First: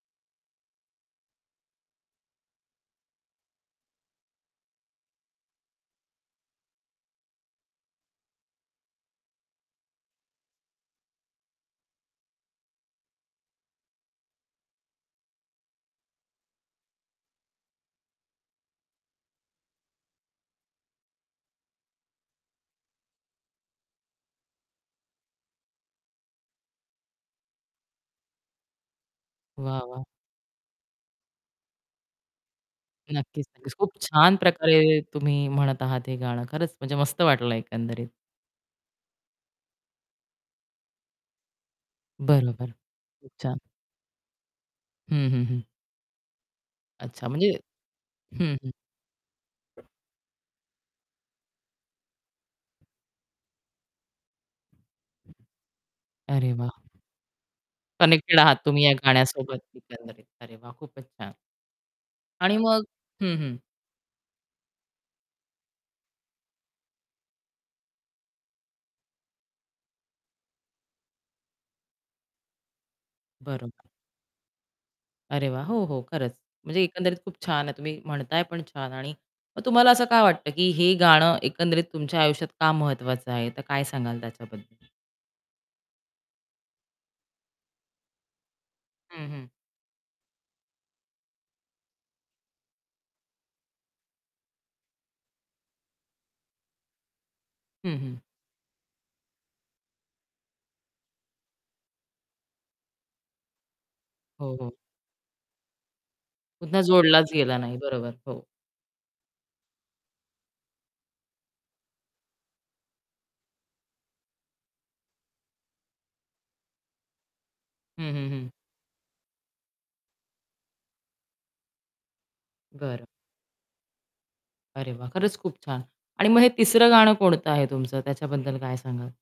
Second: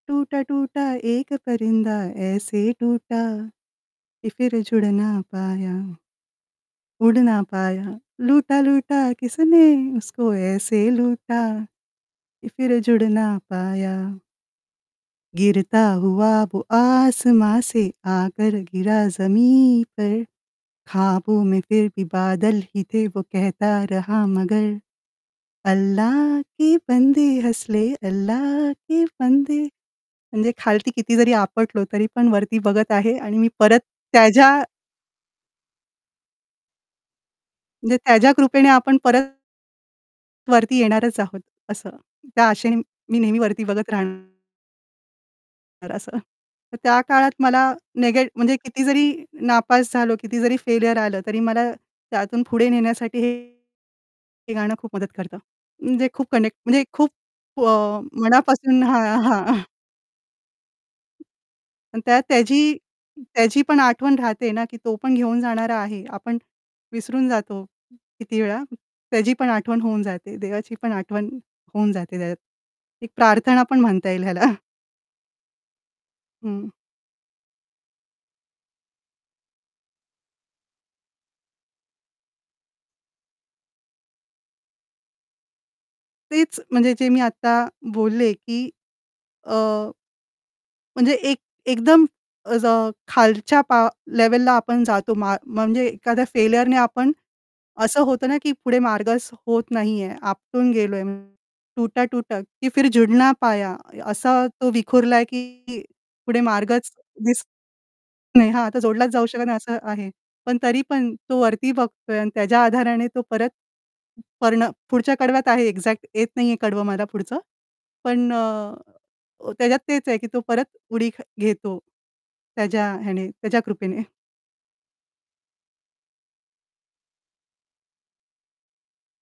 टूटा टूटा एक परिंदा ऐसे टूटा, की फिर जुडना पाया उडना पाया, लूटा, लूटा किसने उसको ऐसे लूटा की फिर जुडना पाया गिरता हुआ वो आसमां से, आकर गिरा जमीन पर, खाबो में फिर भी बादलही थे वो कहता रहा मगर, अल्लाह के बंदे हसले अल्ला के बंदे वाह, वाह! म्हणजे खालती किती जरी आपटलो, तरी पण वरती बघत आहे आणि नक्कीच, मी नक्कीच. परत खूप छान त्याच्या प्रकारे तुम्ही म्हणत आहात हे गाणं, खरंच म्हणजे मस्त वाटलं म्हणजे एकंदरीत. त्याच्या कृपेने आपण परत वरती येणारच आहोत, असं. त्या बरोबर. आशेने मी खूप नेहमी छान. वरती बघत राहणार. हं, हं, हं. तर असं. तर त्या अच्छा काळात म्हणजे मला नेगे हं, म्हणजे हं. किती जरी नापास झालो, किती जरी फेलीयर आलं, तरी मला त्यातून पुढे नेण्यासाठी हे हे गाणं खूप मदत करतं. म्हणजे खूप अरे, कनेक्ट वाह! म्हणजे खूप व कनेक्टेड आहात मनापासून तुम्ही या हां, हां. गाण्यासोबत एकंदरीत, अरे, वाह! खूपच छान. आणि त्यात आणि त्याची मग हं, हं. त्याची पण आठवण राहते ना की तो पण घेऊन जाणारा आहे. आपण विसरून जातो, किती वेळा. त्याची पण आठवण होऊन जाते, देवाची पण आठवण होऊन जाते त्यात. एक प्रार्थना पण बरोबर. म्हणता येईल ह्याला. अरे, वाह! हो, हो, खरंच. हं. म्हणजे एकंदरीत खूप छान आहे, तुम्ही म्हणताय पण छान. आणि मग तुम्हाला असं का वाटतं की हे गाणं एकंदरीत तुमच्या आयुष्यात का महत्त्वाचं आहे? तर काय सांगाल त्याच्याबद्दल? तेच म्हणजे जे मी आता बोलले, की हं, हं. अ म्हणजे एक एकदम अज खालच्या पा लेव्हलला आपण जातो, मा म्हणजे एखाद्या फेल्युरने आपण हं, असं हं. होतं ना की पुढे मार्गच होत नाहीये, आपटून गेलोय, टुटा-टुटा की फिर झुडना पाया असा हो, तो हो. विखुरला, की पुढे पुन्हा मार्गच जोडलाच दिसत गेला नाही, बरोबर, हो. नाही. हां, आता जोडलाच जाऊ शकत नाही असं आहे. पण तरी पण तो वरती बघतोय आणि त्याच्या आधाराने तो परत करणं पुढच्या कडव्यात आहे एक्झॅक्ट येत नाहीये कडवं मला पुढचं. हं, हं, पण हं. अ, त्याच्यात तेच आहे की तो परत उडी घेतो, त्याच्या बरं. ह्याने त्याच्या कृपेने. अरे, वाह! खरंच खूप छान. आणि मग हे तिसरं गाणं कोणतं आहे तुमचं त्याच्याबद्दल काय सांगाल?